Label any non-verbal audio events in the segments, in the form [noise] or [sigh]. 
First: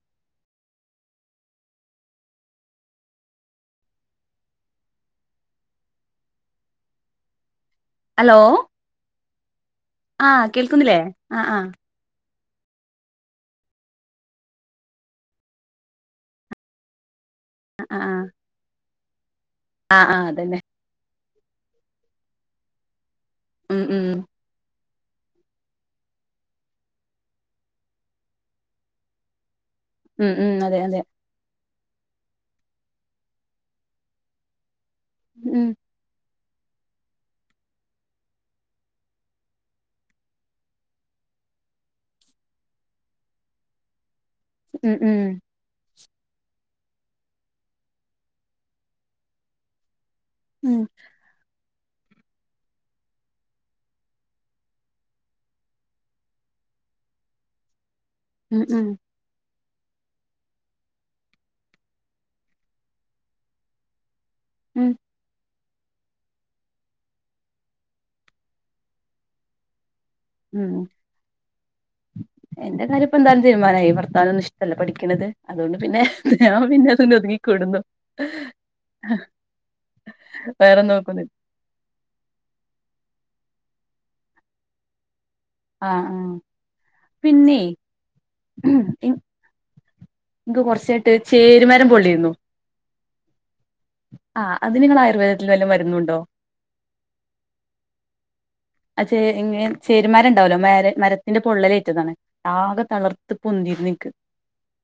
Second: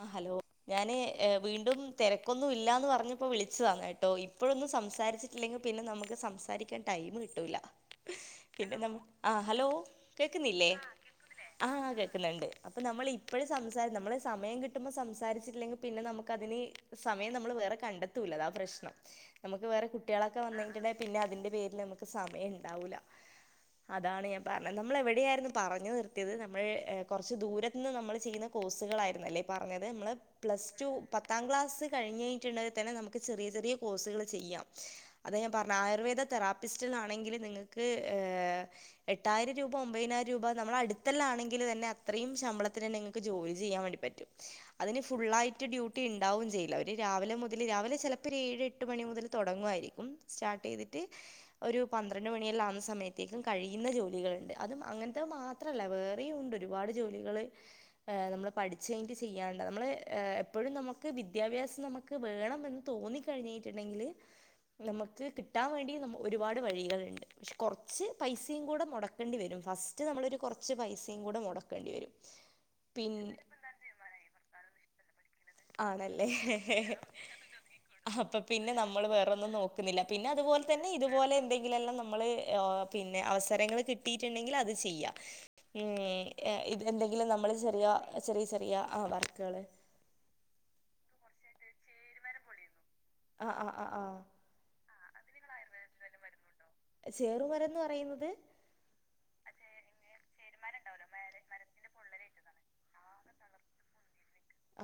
ആഹ് hello ഞാന് വീണ്ടും തെരക്കൊന്നും ഇല്ലാന്ന് പറഞ്ഞപ്പോ വിളിച്ചതാന്ന് കേട്ടോ ഇപ്പോഴൊന്നും സംസാരി ഇല്ലങ്കി പിന്നെ നമുക്ക് സംസാരിക്കാടൈം കിട്ടൂല ഹലോ പിന്നെ നമ്മ ആഹ് ഹലോ കേക്ക്ന്നില്ലേ ആഹ് കേൾക്ക്ന്ന്ണ്ട് അപ്പ നമ്മൾ ഇപ്പഴും സംസാ നമ്മള് സമയം കിട്ടുമ്പോ സംസാരിച്ചില്ലെങ്കി പിന്നെ നമുക്ക് അതിന് സമയം നമ്മൾ വേറെ ആഹ് ആഹ് കണ്ടെത്തൂല്ല അതാ പ്രശ്നം നമുക്ക് വേറെ ആഹ് ആഹ് കുെട്ടേളക്കെ അതന്നെ വന്നയ്ഞ്ട്ട്ണ്ടേ പിന്നെ അതിന്റെ പേരില് നമുക്ക് സമയം ഇണ്ടാവൂല്ല ഉം ഉം അതാണ് ഞാ പറഞ്ഞ നമ്മൾ എവിടെയാരുന്നു പറഞ് നിർത്തേത് നമ്മൾ കൊറച്ച് ദൂരത്ത്ന്ന് നമ്മൾ ചെയ്യ്ന്ന കോഴ്സുകളായിരുന്നല്ലേ പറഞ്ഞത് മ്മള് ഉം ഉം അതെ പ്ലസ്ടു അതെ പ ത്താം ക്ലാസ് കഴിഞ്ഞയ്ഞ്ഞിട്ടെങ്കി തന്നെ നമുക്ക് ചെറിയ ചെറിയ കോഴ്സുകൾ ചെയ്യാം അതാ ഞാ ഉം പറഞ് ആയുർവേദ തെറാപ്പിസ്റ്റിണാങ്കിൽ നിങ്ങൾക്ക് ഏ എട്ടായിരം രൂപ ഒമ്പയ്നായിരം രൂപ നമ്മള അട്ത്തെല്ലാണെങ്കിൽ തന്നെ അത്രയും ശമ്പളത്തിന്ന് നന്നേ ഇങ്ങൾക്ക് ജോലി ജോലി ച്ച്യ്യാൻ വേണ്ടി പറ്റും ഉം അതിന് ഉം ഫുള്ളായി റ്റ് ഡ്യൂട്ടി ഇണ്ടാവും ചെയ്ല്ല ഒര് രാവിലെ മുതൽ രാവിലെ ചലപ്പോ ഒരു ഏഴ് എട്ട് മണി മുതൽ തൊടങ്ങാരിക്കും ഉം സ്റ്റാട്ടീത്ട്ട് ഒര് പന്ത്രണ്ട് മണിയെല്ല ആവുന്ന സമയത്തേക്കും കഴിയുന്ന ജോലികള്ണ്ട് അതും അങ്ങൻത്തെ മാ ത്രല്ല വേറിം ഉണ്ട് ഒരുപാട് ജോലികൾ ഏ നമ്മൾ ഉം പഠി ഉം ചെയ്യാണ്ട നമ്മൾ എപ്പഴും നമുക്ക് വിദ്യാഭ്യാസം നമുക്ക് വേണം എന്ന് തോന്നി കഴിഞീട്ട്ണ്ടെങ്കിൽ ഉം നമ്മ ക്ക് കിട്ടാ വേണ്ടി നമു ഒരുപാട് വഴീകൾണ്ട് പക്ഷെ കൊറച്ച് പൈസിം കൂട മൊടക്കണ്ടി വരും ഫസ്റ്റ് നമ്മളൊരു ഉം കൊറച്ച് പൈസിം കൂടെ മൊടക്കണ്ടി വരും പി തീര്മാനായി ഭർത്താവിനൊന്നും ഇഷ്ടല്ല പഠിക്ക്ണത് ആണല്ലേ ഒതുങ്ങിക്കൂടുന്നു അപ്പ പിന്നെ നമ്മൾ വേറൊന്ന് നോ ന്നില്ല പിന്നെ അത്പോല് വേറെ തന്നെ നോക്കുന്നു ഇത്പോലെ എന്തെിങ്കിലെല്ലാം നമ്മള് ഓഹ് പിന്നെ അവസരങ്ങൾ കിട്ടിട്ട്ണ്ടെങ്കിൽ അത് ച്ച്യ്യാം ഉം ആഹ് ആഹ് എന്തെങ്കിലും പിന്നെ നമ്മള് ചെറിയ ചെറിയ ചെറിയ ആ വർക്കുകള് ഇന്ന് കൊറച്ചായിട്ട് ചേരുമാരം പൊള്ളിരുന്നു ആഹ് ആഹ് ആഹ് ആഹ് ആഹ് അതിന് നിങ്ങൾ ആയുർവേദത്തിൽ വല്ല മരുന്നുണ്ടോ ചേറുമരന്ന് പറയുന്നത്- അ ചേ ഇങ്ങെ ചേരുമരണ്ടാവല്ലോ മ മരത്തിന്റെ പൊള്ളലേറ്റതാണ് ആകെ തളർത്ത് പൊന്തി നിക്ക്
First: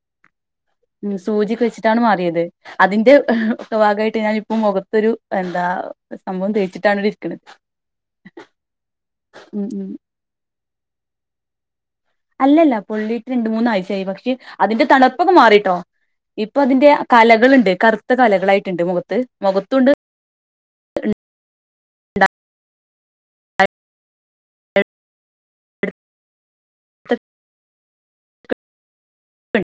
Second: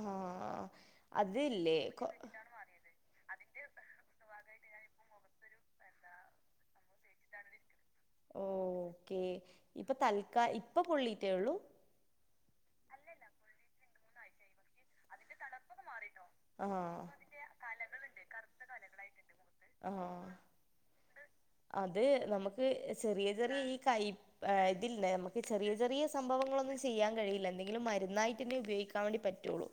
ആഹ് ഉം സൂചിയൊക്കെ അതില്ലേ വെച്ചിട്ടാണ് കൊ മാറിയത് അതിന്റെ ഭാഗമായിട്ട് ഞാൻ ഇപ്പം മുഖത്തൊരു എന്താ സംഭവം തേച്ചിട്ടാണ് ഒര് - ഓ ഓക്കേ ഉം ഉം ഇപ്പൊ തൽക്ക ഇപ്പൊ പൊള്ളീട്ടേ ഉള്ളൂ അല്ലല്ല പൊള്ളിയിട്ട് രണ്ട് മൂന്നാഴ്ച്ചയായി പക്ഷെ അതിന്റെ തെണുപ്പൊക്കെ മാറിട്ടോ ഇപ്പൊ അതിന്റെ ആഹ് കലകളുണ്ട് കറുത്ത കലകളായിട്ടുണ്ട് മുഖത്ത് മുഖത്തുംയൊണ്ട് - അതെ നമുക്ക് ചെറിയ ചെറിയ ഈ കൈ- ആ ഇതില്ല നമുക്ക് ചെറിയ ചെറിയ സംഭവങ്ങളൊന്നും ചെയ്യാൻ കഴിയില്ല എന്തെങ്കിലും മരുന്നായിട്ട് തന്നെ ഉപയോഗിക്ക- വേണ്ടി പറ്റുള്ളൂ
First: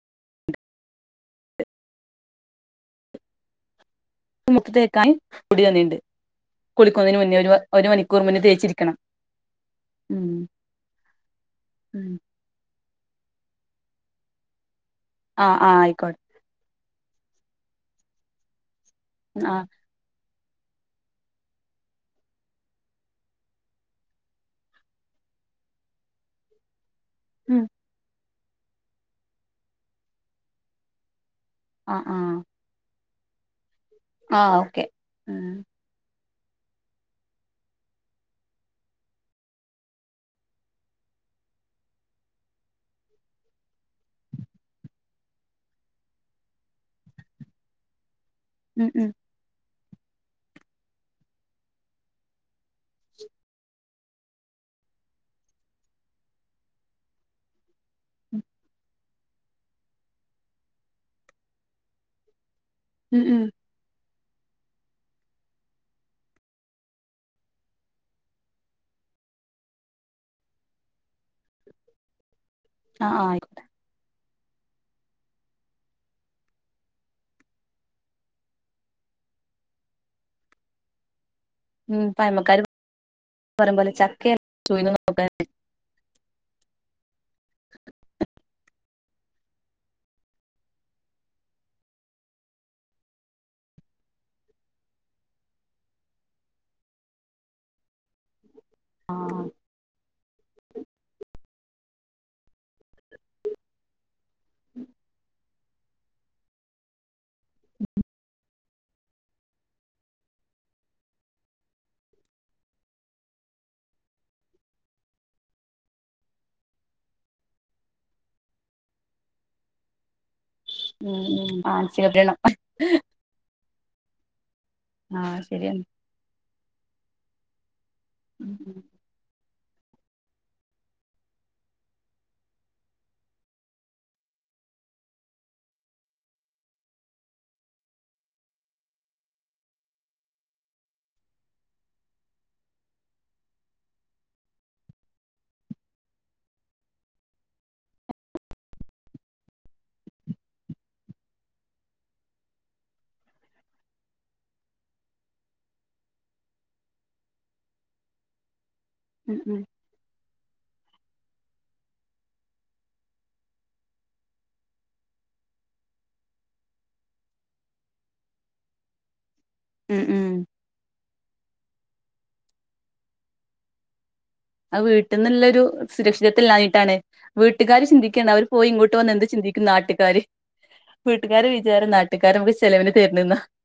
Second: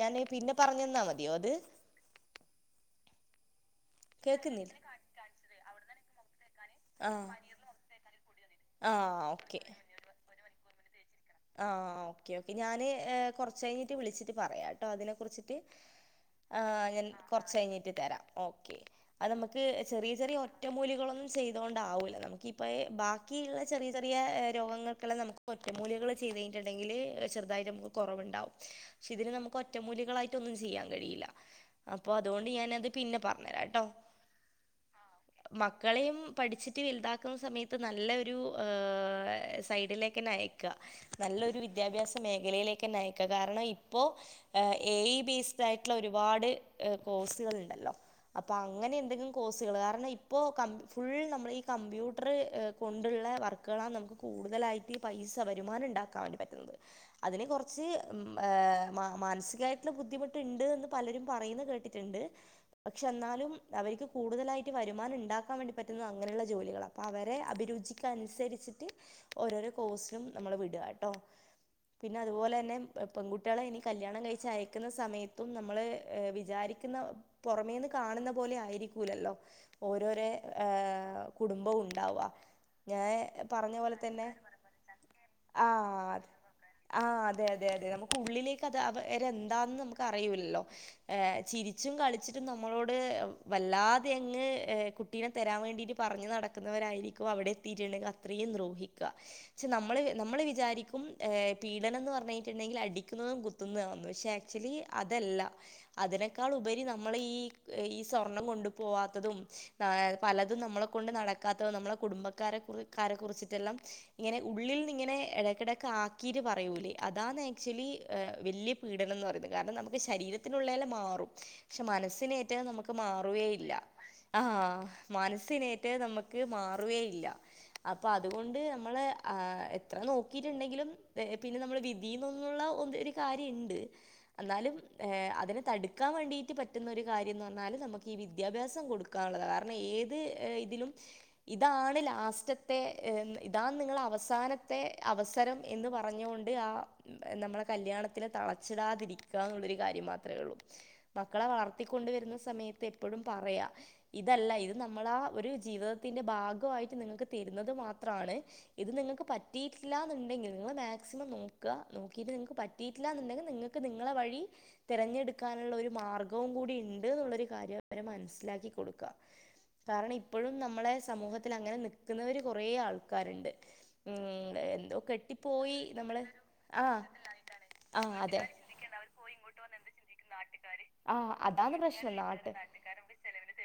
ഞാന് പിന്നെ പറഞ്ഞു തന്നാൽ മതിയോ അത് കേക്കുന്നില്ല മുഖത്തേക്കായി പൊടി തന്നിട്ടുണ്ട് കുളിക്കുന്നതിന് ആഹ് മുന്നേ ഒരു ഒരു മണിക്കൂർ മുന്നേ തെച്ചിരിക്കണം ആഹ് ഓക്കെ ഉം ആഹ് ഓക്കേ ഓക്കേ ഞാന് കൊറച്ച കഴിഞ്ഞിട്ട് വിളിച്ചിട്ട് പറയാം കേട്ടോ അതിനെ ആഹ് കുറിച്ചിട്ട്- ആഹ് ആയിക്കോട്ടെ ആഹ് ഞാൻ കൊറച്ച് കഴിഞ്ഞിട്ട് തരാം ഓക്കെ അത് ആഹ് നമ്മുക്ക്- ചെറിയ ചെറിയ ഒറ്റമൂലികളൊന്നും ചെയ്തോണ്ടാവൂല്ല നമുക്കിപ്പ ബാക്കിയുള്ള ചെറിയ ചെറിയ രോഗങ്ങൾ - നമുക്ക് ഒറ്റമൂലികള് ചെയ്ത് കഴിഞ്ഞട്ടുണ്ടെങ്കില് ഉം ചെറുതായിട്ട് നമുക്ക് കൊറവുണ്ടാവും പക്ഷെ ഇതിന് നമുക്ക് ഒറ്റമൂലികളായിട്ട് ഒന്നും ചെയ്യാൻ കഴിയില്ല ആഹ് അപ്പോ ആഹ് അതുകൊണ്ട് ഞാനത്- പിന്നെ പറഞ്ഞുതരാട്ടോ ആഹ് ഓക്കെ മക്കളെയും പഠിച്ചിട്ട് വലുതാക്കുന്ന സമയത്ത് നല്ലൊരു സൈഡിലേക്ക് തന്നെ അയക്കുക നല്ലൊരു വിദ്യാഭ്യാസ മേഖലയിലേക്ക് തന്നെ അയക്കാം കാരണം ഇപ്പോ- എ ഈ ബേസ്ഡ് ആയിട്ടുള്ള ഒരുപാട് കോഴ്സുകൾ ഇണ്ടല്ലോ അപ്പൊ ഉം അങ്ങനെ ഉം എന്തെങ്കിലും- കോഴ്സുകൾ കാരണം ഇപ്പോൾ ക ഫുള്ള് നമ്മള് ഈ കമ്പ്യൂട്ടർ കൊണ്ടുള്ള വർക്കുകളാണ് നമുക്ക്- കൂടുതലായിട്ട് ഈ പൈസ വരുമാനം ഉണ്ടാക്കാൻവേണ്ടി പറ്റുന്നത് അതിന് കൊറച്ച് മാനസികമായിട്ടുള്ള ബുദ്ധിമുട്ട് യിണ്ട് എന്ന് പലരും പറയുന്ന കേട്ടിട്ടുണ്ട് പക്ഷെ ഉം ഉം എന്നാലും- അവർക്ക് കൂടുതലായിട്ട് വരുമാനം ഇണ്ടാക്കാൻ വേണ്ടി പറ്റുന്ന അങ്ങനെയുള്ള ജോലികളാണ് അവരെ അഭിരുചിക്കനുസരിച്ചിട്ട്- ഓരോരോ കോഴ്സിലും നമ്മള് വിടുക കേട്ടോ പിന്നെ അതുപോലെ തന്നെ ആഹ് ആഹ് പെൺകുട്ടികളെ ആയിക്കോട്ടെ എനിക്ക്- കല്യാണം കഴിച്ച് അയക്കുന്ന സമയത്തും നമ്മള് വിചാരിക്കുന്ന- പൊറമേന്ന് കാണുന്ന പോലെ ആയിരിക്കൂലല്ലോ ഓരോര് ആഹ- കുടുംബം ഉം ഉണ്ടാവുവ പഴമക്കാര് ഞാൻ പറഞ്ഞ പോലെ തന്നെ- [unintelligible] ആഹ് ആഹ് അതെ അതെ അതെ നമുക്ക് ഉള്ളിലേക്ക് അത് അവരെ എന്താെന്ന് നമുക്ക് അറിയൂല്ലല്ലോ ഏ ചിരിച്ചും കളിച്ചിട്ടും നമ്മളോട് വല്ലാതെയങ്ങ് - കുട്ടീനെ തരാൻ വേണ്ടിയിട്ട് പറഞ്ഞു നടക്കുന്നവരായിരിക്കും അവിടെ എത്തിയിട്ടുണ്ടെങ്കിൽ അത്രയും ദ്രോഹി - ആഹ് പക്ഷെ നമ്മള്- നമ്മള് വിചാരിക്കും പീഡനം എന്ന് പറഞ്ഞിട്ടുണ്ടെങ്കിൽ അടിക്കുന്നതും കുത്തുന്നതും പക്ഷെ- ആക്ച്വലി അത് അല്ല അതിനേക്കാൾ ഉപരി നമ്മള് ഈ ഈ സ്വർണം കൊണ്ടു പൊവാത്തതും ആ പലതും നമ്മളെ കൊണ്ട് നടക്കാത്തതും നമ്മളെ കുടുംബക്കാരെ ക കുറിച്ചിട്ടെല്ലാം- ഇങ്ങനെ ഉള്ളിൽ നി- ഇങ്ങനെ എടക്കെടക്ക് ആക്കിട്ടു പറയൂലെ അതാണ് ആക്ച്വലി വല്ലിയ പീഡനം എന്ന് പറയുന്നേ കാരണം നമുക്ക് - ശരീരത്തിനുള്ളയെല്ലാം ഉം മാറും ഉം പക്ഷെ മാനസിക പീഡനം മനസിനേറ്റത് നമുക്ക് മാറ- മാറുവെയില്ല ആ ആഹ് ശരിയാണ് മനസ്സിനേറ്റ്ത് നമുക്ക് മാറുകേയില്ല അപ്പൊ ഉം അതുകൊണ്ട് നമ്മള് ആഹ് അത്ര നോക്കിട്ടുണ്ടെങ്കിലും പിന്നെ നമ്മൾ വിധിൊന്നുള്ള ഒ ഒരു കാര്യം ഉണ്ട് എന്നാലും അതിനെ തടുക്കാൻ വേണ്ടിട്ട് പറ്റുന്ന ഒരു കാര്യംന്ന് പറഞ്ഞാല് നമുക്ക് ഈ വിദ്യാഭ്യാസം കൊടുക്കും ക്കനുള്ളത കാരണം ഏത് ഇതിലും ഇതാണ് ലാസ്റ്റത്തെ ഇതാണ് നിങ്ങളെ അവസാന ത്തെ അവസരം എന്ന് പറഞ്ഞുകൊണ്ട് ആ നമ്മളെ കല്യാണത്തിന് തളച്ചിടാതിരിക്കുക എന്നുള്ളൊരു കാര്യം മാത്രമേ ഉള്ളൂ മക്കളെ വളർത്തിക്കൊണ്ട വരുന്ന സമയത്ത് എപ്പോഴും പറയാ ഇതല്ല ഇത് നമ്മളാ ഒരു ജീവിതത്തിന്റെ ഭാഗമായിട്ട് നിങ്ങൾക്ക് തരുന്നത് മാത്രമാണ് ഇത് നിങ്ങൾക്ക് പറ്റ ഉം പറ്റിലാ ഉണ്ടെങ്കിൽ നിങ്ങൾ മാക്സിമം നോക്കുക നോക്കിട്ട് നിങ്ങക്ക് പറ്റിയിട്ടില്ലന്നുണ്ടെങ്കിൽ നിങ്ങൾക്ക് നിങ്ങളെ വഴി തിരഞ്ഞെടുക്കാനുള്ള ഒരു മാർഗവും കൂടി ഇണ്ട് എന്നുള്ളൊരു കാര്യം അവരെ മനസ്സിലാക്കി കൊടുക്കുക ഉം കാരണം ഉം ഇപ്പോഴും നമ്മളെ സമൂഹത്തിൽ അങ്ങനെ നിൽക്കുന്നവര് കൊറേ ആൾക്കാരുണ്ട് ഉം അത് എന്തോ വീട്ടിൽന്നുള്ളൊരു കെട്ടിപ്പോയി നമ്മള് സുരക്ഷിതത്വം ഇല്ലാഞ്ഞിട്ടാണ് ആഹ് വീട്ടുകാര് ആഹ് ചിന്തിക്കേണ്ട അതെ അവര് പോയി ഇങ്ങോട്ട് ചിന്തിക്കുന്ന വന്ന് എന്ത് ചിന്തിക്കും നാട്ടുകാര് നാട്ടുകാ ആ വീട്ടുകാരെ അതാണ് വിചാരം പ്രശനം നാട്ടുകാര് നാട്ട നമുക്ക് ചെലവിന് നാട്ടുകാരർ തരുന്നെന്നാ ചിലവ്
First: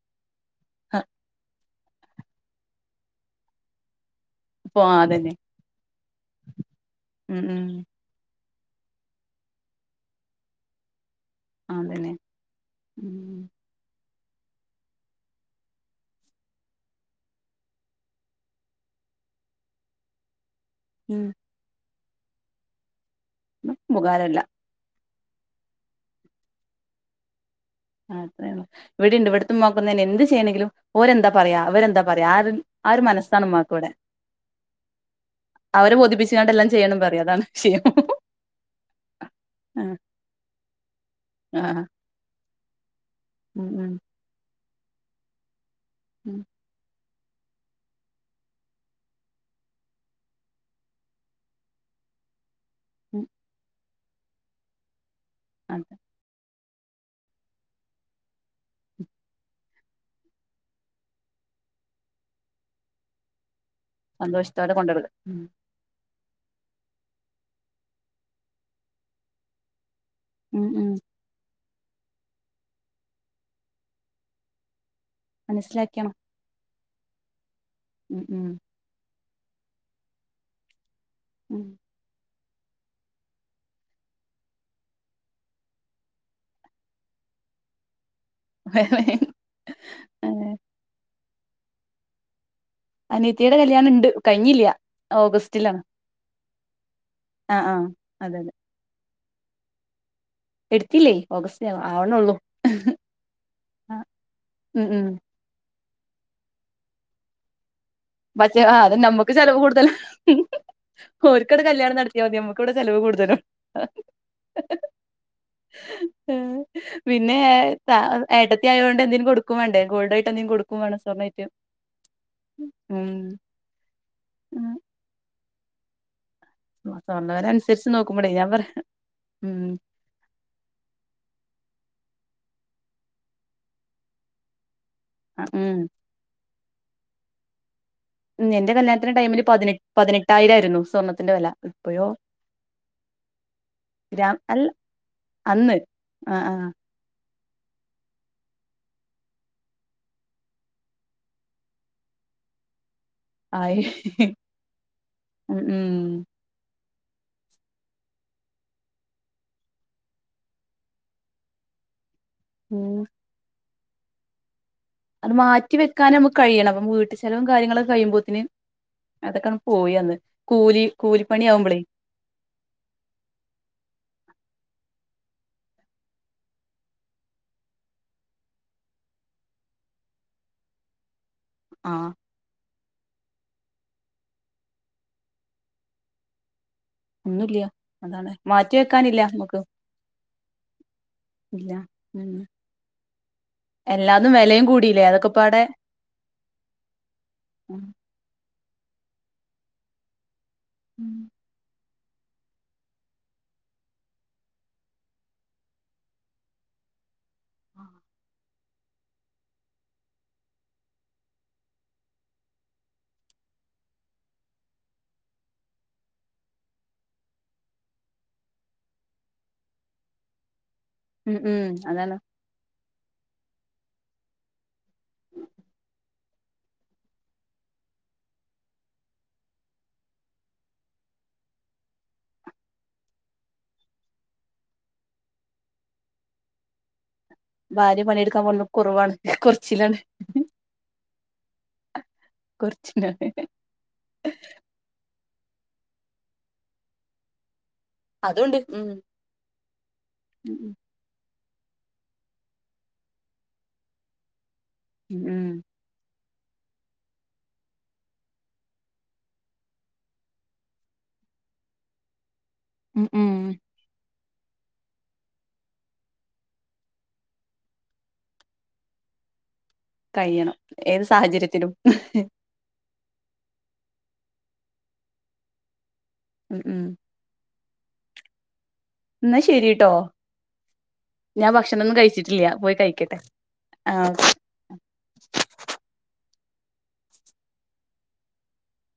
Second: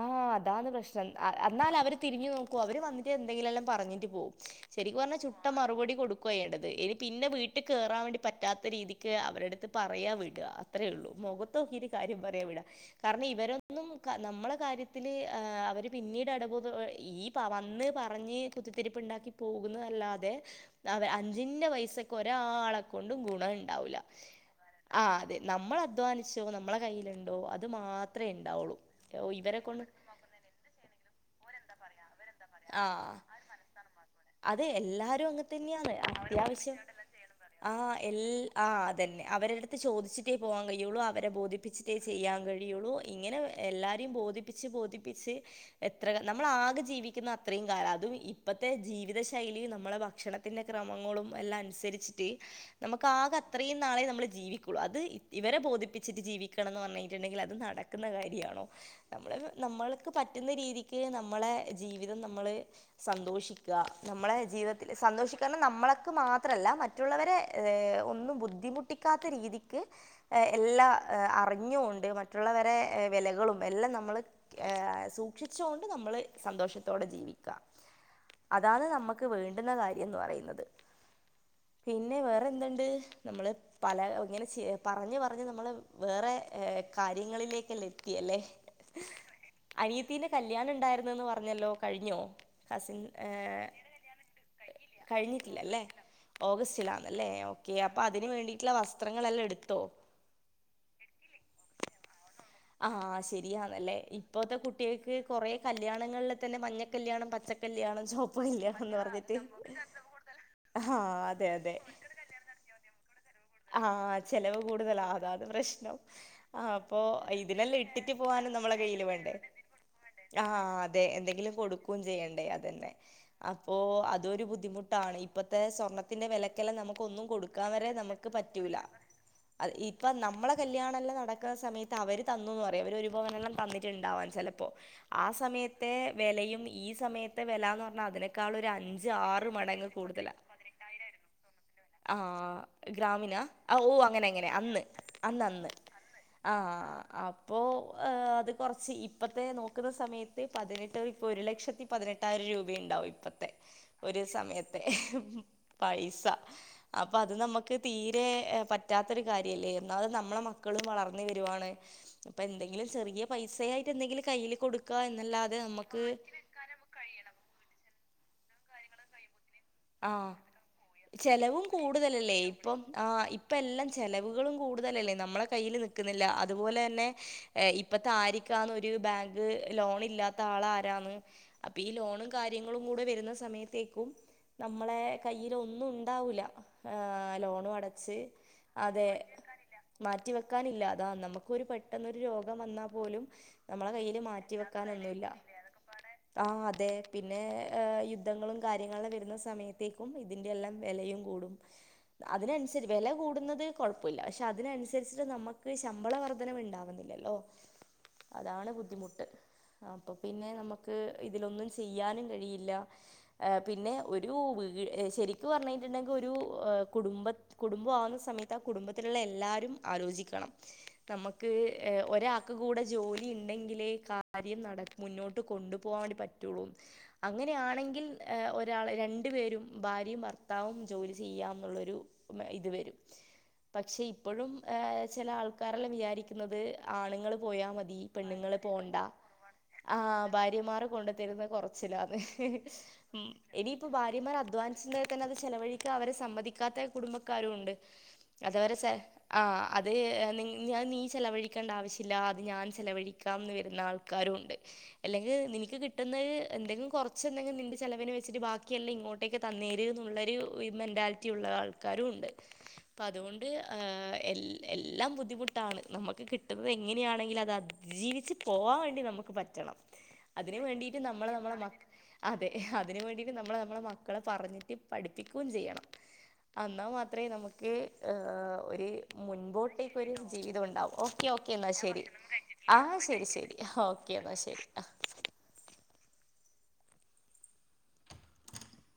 ആഹ അതാണ്ന്ന് പ്രശ്നം എന്നാൽ അവര് തിരിഞ്ഞു നോക്കൂ അവര് വന്നിട്ട് എന്തെങ്കിലും എല്ലാം പറഞ്ഞിട്ട് പോകും ഇപോ അതെ ചുട്ട മറുപടി കൊടുക്ക ചെയ്യേണ്ടത് ഇനി പിന്നെ ഉം വീട്ടിൽ ഉം കയറാൻ വേണ്ടി പറ്റാത്ത രീതിക്ക് അവരെടുത്ത് പറയാ വിടുക അത്രേയുള്ളൂ മുഖ ഖഞ്ഞ് നോക്കി അതന്നെ കാര്യം പറയാ വിടാ കാരണം ഉം ഇവര ഒന്നും നമ്മളെ കാര്യത്തില് അവര് പിന്നീട് ഇടപോ ഈ വന്ന് പറഞ്ഞ് കുത്തിരിപ്പ് ഉണ്ടാക്കി പോകുന്നത് അല്ലാതെ അതെ അവ ഉം അഞ്ചിന്റെ പൈസ്സക്ക് ഒരാളെ കൊണ്ടും ഗുണം ഉണ്ടാവില്ല ഉപകാരല്ല ആഹ് അതെ നമ്മൾ അധ്വാനിച്ചോ നമ്മളെ കയ്യിലുണ്ടോ അത്ര ഉണ്ടാവെള്ളൂ ഇവീടു ഉണ്ട് നോക്കുന്നതിന് എന്ത് ചെയ്യണെങ്കിലും ഒരെന്താ പറയാ അവരെന്താ പറയാ ആ ഒരു മനസ്സാണ് ഉമ്മാക്ക് ഇവിടെ അത് എല്ലാവാരും അങ്ങന്നെ തന്നെയാണ് അവരെ ബോധിപ്പിച്ച്ങ്ങാണ്ട് എല്ലാം അത്യാവശ്യം ചെയ്യണം പറയും അതാണ് ആ വിഷയം എല്ലാ ആ അതന്നെ അവരെട്ത്ത് ആഹ് ചോദിച്ച് ച്ചിട്ടേ പോവാൻ കഴിയുള്ളൂ അവരെ ആഹ് ബോധിപ്പിച്ചിട്ടേ ചെയ്യാൻ കഴിയുള്ളൂ ഇങ്ങനെ ഉം ഉം എല്ലാവരും ബോധി പ്പിച്ച് ബോധിപ്പിച്ച് എത്ര നമ്മൾ ആകെ ജീവിക്ക അതും അത്ര കാലം അതും ഇപ്പത്തെ ജീവിത ശൈലി നമു നമ്മളെ ഭക്ഷണത്തിന്റെ ക്രമങ്ങളും എല്ലാം അനുസരിച്ചിട്ട് നമുക്ക് ഉം ആകെ അത്രയും നാളെ നമ്മൾ ജീവിക്കും അത് ഇവരെ അതെ ബോധിപ്പിച്ചിട്ട് ജീവിക്കണം എന്ന് പറഞ്ഞിട്ടുണ്ടെങ്കിൽ അത് നടക്കുന്ന കാര്യമാണോ നമ്മള നമ്മൾക്ക് പറ്റുന്ന രീതിക്ക് നമ്മളെ ജീവിതം നമ്മള് സന്തോഷിക്കുക നമ്മളെ സന്തോഷത്തോടെ ജീവിതത്തില്ൽ കൊണ്ടടുക്ക ഉം സന്തോഷിക്കണം നമ്മളക്ക് മാത്രല്ല മറ്റേ മറ്റുള്ളവരെ ഒന്നും ബുദ്ധിമുട്ടിക്കാത്ത രീതിക്ക് ഉം എല്ലാ ഉം അറിഞ്ഞുകൊണ്ട് മറ്റുള്ളവരെ വിലകളും എല്ലാം നമ്മള് സൂക്ഷിച്ചുകൊണ്ട് മനസ്സിലാക്കിയണം നമ്മള് സന്തോഷത്തോടെ ജീവിക്കാ ഉം ഉം അതാണ് നമ്മുക്ക് വേണ്ടുന്ന കാര്യം എന്ന് പറയുന്നത് ഉം പിന്നെ വേറെന്ത്‌ണ്ട് നമ്മള് പല ഇങ്ങനെ ചെ പറഞ് പറഞ് നമ്മള് വേറെ കാര്യങ്ങളിലേക്കല്ല എത്യേല്ലേ [unintelligible] അനിയത്തീന്റെ കല്യാണ ഇണ്ടായിര്ന്നന്ന് പറഞ്ഞല്ലോ കഴിഞ്ഞോ കസിൻ അനത്തിടെ കല്യാണം ഇണ്ട് കഴിഞ്ഞില്യ കഴിഞ്ഞിട്ടില്ലല്ലേ ഓഗസ്റ്റിലാന്നല്ലേ ആഹ് ഓക്കേ ആഹ് അപ്പൊ അതിന് അതെ അതെ വേണ്ടീട്ട്ള്ള വസ്ത്രങ്ങളെല്ലൊ എട്ത്തോ എട്ത്തില്ലേ ഓഗസ്റ്റ്ന് ആവ്ണൊള്ളു ആഹ് ശരിയാന്നല്ലേ ഇപ്പോതെ ഉം ഉം കുട്യേക്ക് കുറെ കല്യാണങ്ങൾല് തന്നെ മഞ്ഞ കല്യാണം പച്ച കല്യാണം ചോപ്പ് പക്ഷെ ആ കല്യാണം അത് എന്ന് നമ്മുക്ക് പർഞ്ഞിട്ട് ചെലവ് കൂടുതല ആഹ് അതെ അതെ തെ അതെ മ്മക്ക്വടെ ചെലവ് കൂട്തല ആഹ് ചെലവ് കൂടുതലാ അതാണ് പ്രശ്നം ആഹ് അപ്പൊ പിന്നെ ഇതിലെല്ലെ ത ട്ടിട്ട് പോവാനും ഏട്ടത്തി നമ്മള ആയോണ്ട് കയ്യില് എന്തേലും വേണ്ടേ കൊടുക്കും ഗോൾഡ് ആയിട്ട് എന്തേലും ആഹ് കൊടുക്കും വേണം അതെ സ്വർണ്ണായിട്ട് എന്തെങ്കിലും കൊടു ക്കും ചെയ്യണ്ടേ അതന്നെ ഉം അപ്പോ അതൊരു ബുദ്ധിമുട്ടാണ് ഇപ്പത്തെ സ്വർണ ത്തിന്റെ വെലക്കെല്ലെ ആ നമുക്ക് ഒന്നും സ്വർണ്ണ വെല കൊടുക്കാൻ വരെ അനുസരിച്ച് നമ്മക്ക് നോക്കുമ്പോളേ ഞാൻ പറയാ പറ്റൂല ഉം അതീ പ്പൊ നമ്മളെ കല്യാണല്ലാ നടക്ക്‌ണ സമയത്ത് അവര് തന്നുന്ന് പറയും അവരൊരു പവനെല്ലാം തന്നിട്ട്ണ്ടാവാൻ ചിലപ്പോ ആ ഉം സമയത്തെ വെലയും ഈ സമയത്തെ വെലന്ന് പർ ന്ന ഉം തിനേക്കാൾ ഒരു എന്റെ അഞ്ച് കല്യാണത്തിന്റെ ടൈമില് ആറ് പതിനെ മടങ് കൂടുതല പതിനെട്ടായിരായിരുന്നു സ്വർണത്തിന്റെ വെല ഇപ്പഴോ ആഹ് ഗ്രാമിനാ അ ഓഹ് അങ്ങനെ ഗ്രാം ങ്ങനെ അല്ല അന്ന് അന്നന്ന് അന്ന് ആഹ് ആഹ് അപ്പോ അത് കൊർച്ച് ഇപ്പത്തെ നോക്കുന്ന സമയത്ത് പതിനെട്ട് പ്പൊ ഒരു ലക്ഷത്തി പതിനെട്ടായിരം രൂപയ്ണ്ടാവും ഇപ്പത്തെ ആയി ഒരു സമയത്തെ ഉം ഉം പൈസ അപ്പൊ അത് നമ്മ ക്ക് തീരെ പറ്റാത്തൊരു കാര്യല്ലേര്ന്നു ഒന്നാമത് നമ്മളെ മക്കളും വളർന്നു വരുവാണ് അപ്പൊ എന്തെങ്കിലും ഉം ചെറിയ പൈസ യായിട്ട് എന്തെങ്കിലും കയ്യില് കൊട്ക് അത് മാറ്റി വെക്കാന മ്മക്ക് കഴിയണം പ്പം വീട്ടിൽ ചെലവും കാര്യങ്ങളൊക്കെ കഴിയുമ്പോത്തിന് അതൊക്കെ പോയ്യന്ന് ആ കൂലി ചെലവും കൂലിപ്പണിയാവുമ്പളേ കൂടുതലല്ലേ ഇപ്പം ആ ഇപ്പ ല്ലാം ചെലവുകളും കൂടുതലല്ലേ നമ്മളെ കയ്യില് നി ക്ക്‌ന്നില്ല അതുപോലെ ന്നെ ഇപ്പത്തെ ആരിക്കാന്ന ഒര് ബാങ്ക് ലോൺ ഇല്ലാത് ത്താളാരാന്ന് അപ്പൊ ഈ ആഹ് ലോണും കാര്യങ്ങളും കൂടെ വരുന്ന സമയത്തേക്കും- നമ്മളെ കയ്ല് ഒന്നും ഉണ്ടാവൂല്ല ആഹ് ഒന്നുല്ല ലോണു അടച്ച് അതാണ് മാറ്റി അതെ വെക്കാനില്ല നമുക്ക് മാറ്റി വെക്കാനില്ല അതാ നമുക്ക് ഒരു ഇല്ല പെട്ടെന്നൊരു ഉം രോഗം വന്നാ പോലും നമ്മളെ കയ്യിൽ മാറ്റി വെക്കാൻ ല്ലേ അതൊക്കെപാടെ ആഹ് അതെ പിന്നെ യുദ്ധ് ദ്ധങ്ങളും കാര്യങ്ങളു വരുന്ന സമയത്തേക്കും ഇതിന്റെ എല്ലാം വെലയും കൂടും അതിനനുസരി വെല കൂടുന്നത് കുഴപ്പുല്ല പഷെ അതിനനുസരിച്ചട്ട് നമുക്ക് ശമ്പള വർധനവ് ണ്ടാവുന്നില്ല ല്ലോ അതാണ് ബുദ്ധിമുട്ട് അപ്പൊ പിന്നെ നമുക്ക് ഇതിലൊന്നും ചെയ്യാനും കഴിയില്ല പിന്നെ ഒരു വീ ശരിക്കു പറഞ്ഞിട്ടുണ്ടെങ്കിൽ ഒരു കുടുംബത് കുടുംബ ആവുന്ന സമയത്ത് ആ കുടുംബത്തിലുള്ള എല്ലാരും ആലോചിക്കണം ഉം നമുക്ക് ഉം. അതാണ് ഒരാ ക്ക് കൂടെ ജോലി ണ്ടെങ്കിലേ കാര്യം നട മുന്നോട്ട് കൊണ്ടുപോവാൻ വേണ്ടി പറ്റുള്ളൂന്ന് അങ്ങനെയാണെങ്കിൽ ഒ രാള് രണ്ടു പേരും ഭാര്യേം ഭർത്താവും ജോലി ചെയ്യാ ന്നുള്ളൊരു ഇത് വരും പക്ഷെ ഇപ്പോഴും ആഹ് ചെല ആൾക്കാരല്ലാം വിചാരിക് ന്നത് ആണ്ങ്ങൾ പോയാ മതി ഭാര്യ പണിയെടുക്കാൻ പെണ്ണ്ങ്ങൾ പോണത് പോണ്ട കുറവാണ് കൊറച്ചിലാണ് ആഹ് ഭാര്യമാര് കൊണ്ട തെരുന്നെ കൊറച്ചിലാ ന്ന് കൊറച്ചിലാണ് മ്- ഇനിയിപ്പോ ഭാര്യമാർ അധ്വാനിച്ച തന്നെ അത് ചെലവഴിക്ക അവരെ സമ്മതിക്കാത്ത കുടുംബക്കാരു ണ്ട് അതുണ്ട് അതവരെ ഉം ആ് അത് ഉം ഞാൻ നീ ചെലവഴി ക്കണ്ട ആവശ്യില്ല അത് ഞാൻ ചെലവഴിക്കാംന്ന് വരുന്ന ആൾക്കാരും ണ്ട് ഉം അല്ലെങ്കി ഉം നിൻക്ക് കി ട്ട്ന്ന് എന്തങ്കി കൊറച്ചെ ന്തെങ്കി നിന്റെ ചെലവിന് വെ ച്ചിരി ബാക്കിയെല്ലം ഇങ്ങോട്ടേക്കെ തന്നേരര് ന്നുള്ളൊരു മെന്റാലിറ്റി ഉള്ള ആൾക്കാരും ണ്ട് അപ്പം ഉം ഉം അതുകൊണ്ട് ആ എല്ല് എല്ലാം ബുദ്ധിമുട്ടാണ് നമക്ക് കിട്ടുന്നത് എങ്ങനെയാണെങ്കിലും അത് അത ജീവിച്ച് പോകാൻ വേണ്ടി നമുക്ക് പറ്റണം കഴിയണം അതിന് വേണ്ടിട്ട് ഏത് നമ്മള് നമ്മടെ സാഹചര്യത്തിലും മക്ക് അത് അതെ അതിന് വേണ്ടിട്ട് നമ്മള് നമ്മടെ മക്കളെ പറഞ്ഞിട്ട് പഠിപ്പിക്കുകയും ചെയ്യണം ഉം ഉം എന്നാ മാത്ര ത്രമേ നമുക്ക് ഒരു എന്നാ ശരിട്ടോ മുൻപോട്ടേക്ക് ഒരു ജീവിതം ഉണ്ടാവൂ. ഓക്കെ ഓക്കെ ഞാൻ എന്നാ ഭക്ഷണൊന്നും ശരി കഴിച്ചിട്ടില്ല പോയി ആഹ് കഴിക്കട്ടെ ശരി ശരി ആ ഓക്കെയെന്നാ ശരി ആഹ് [inaudible]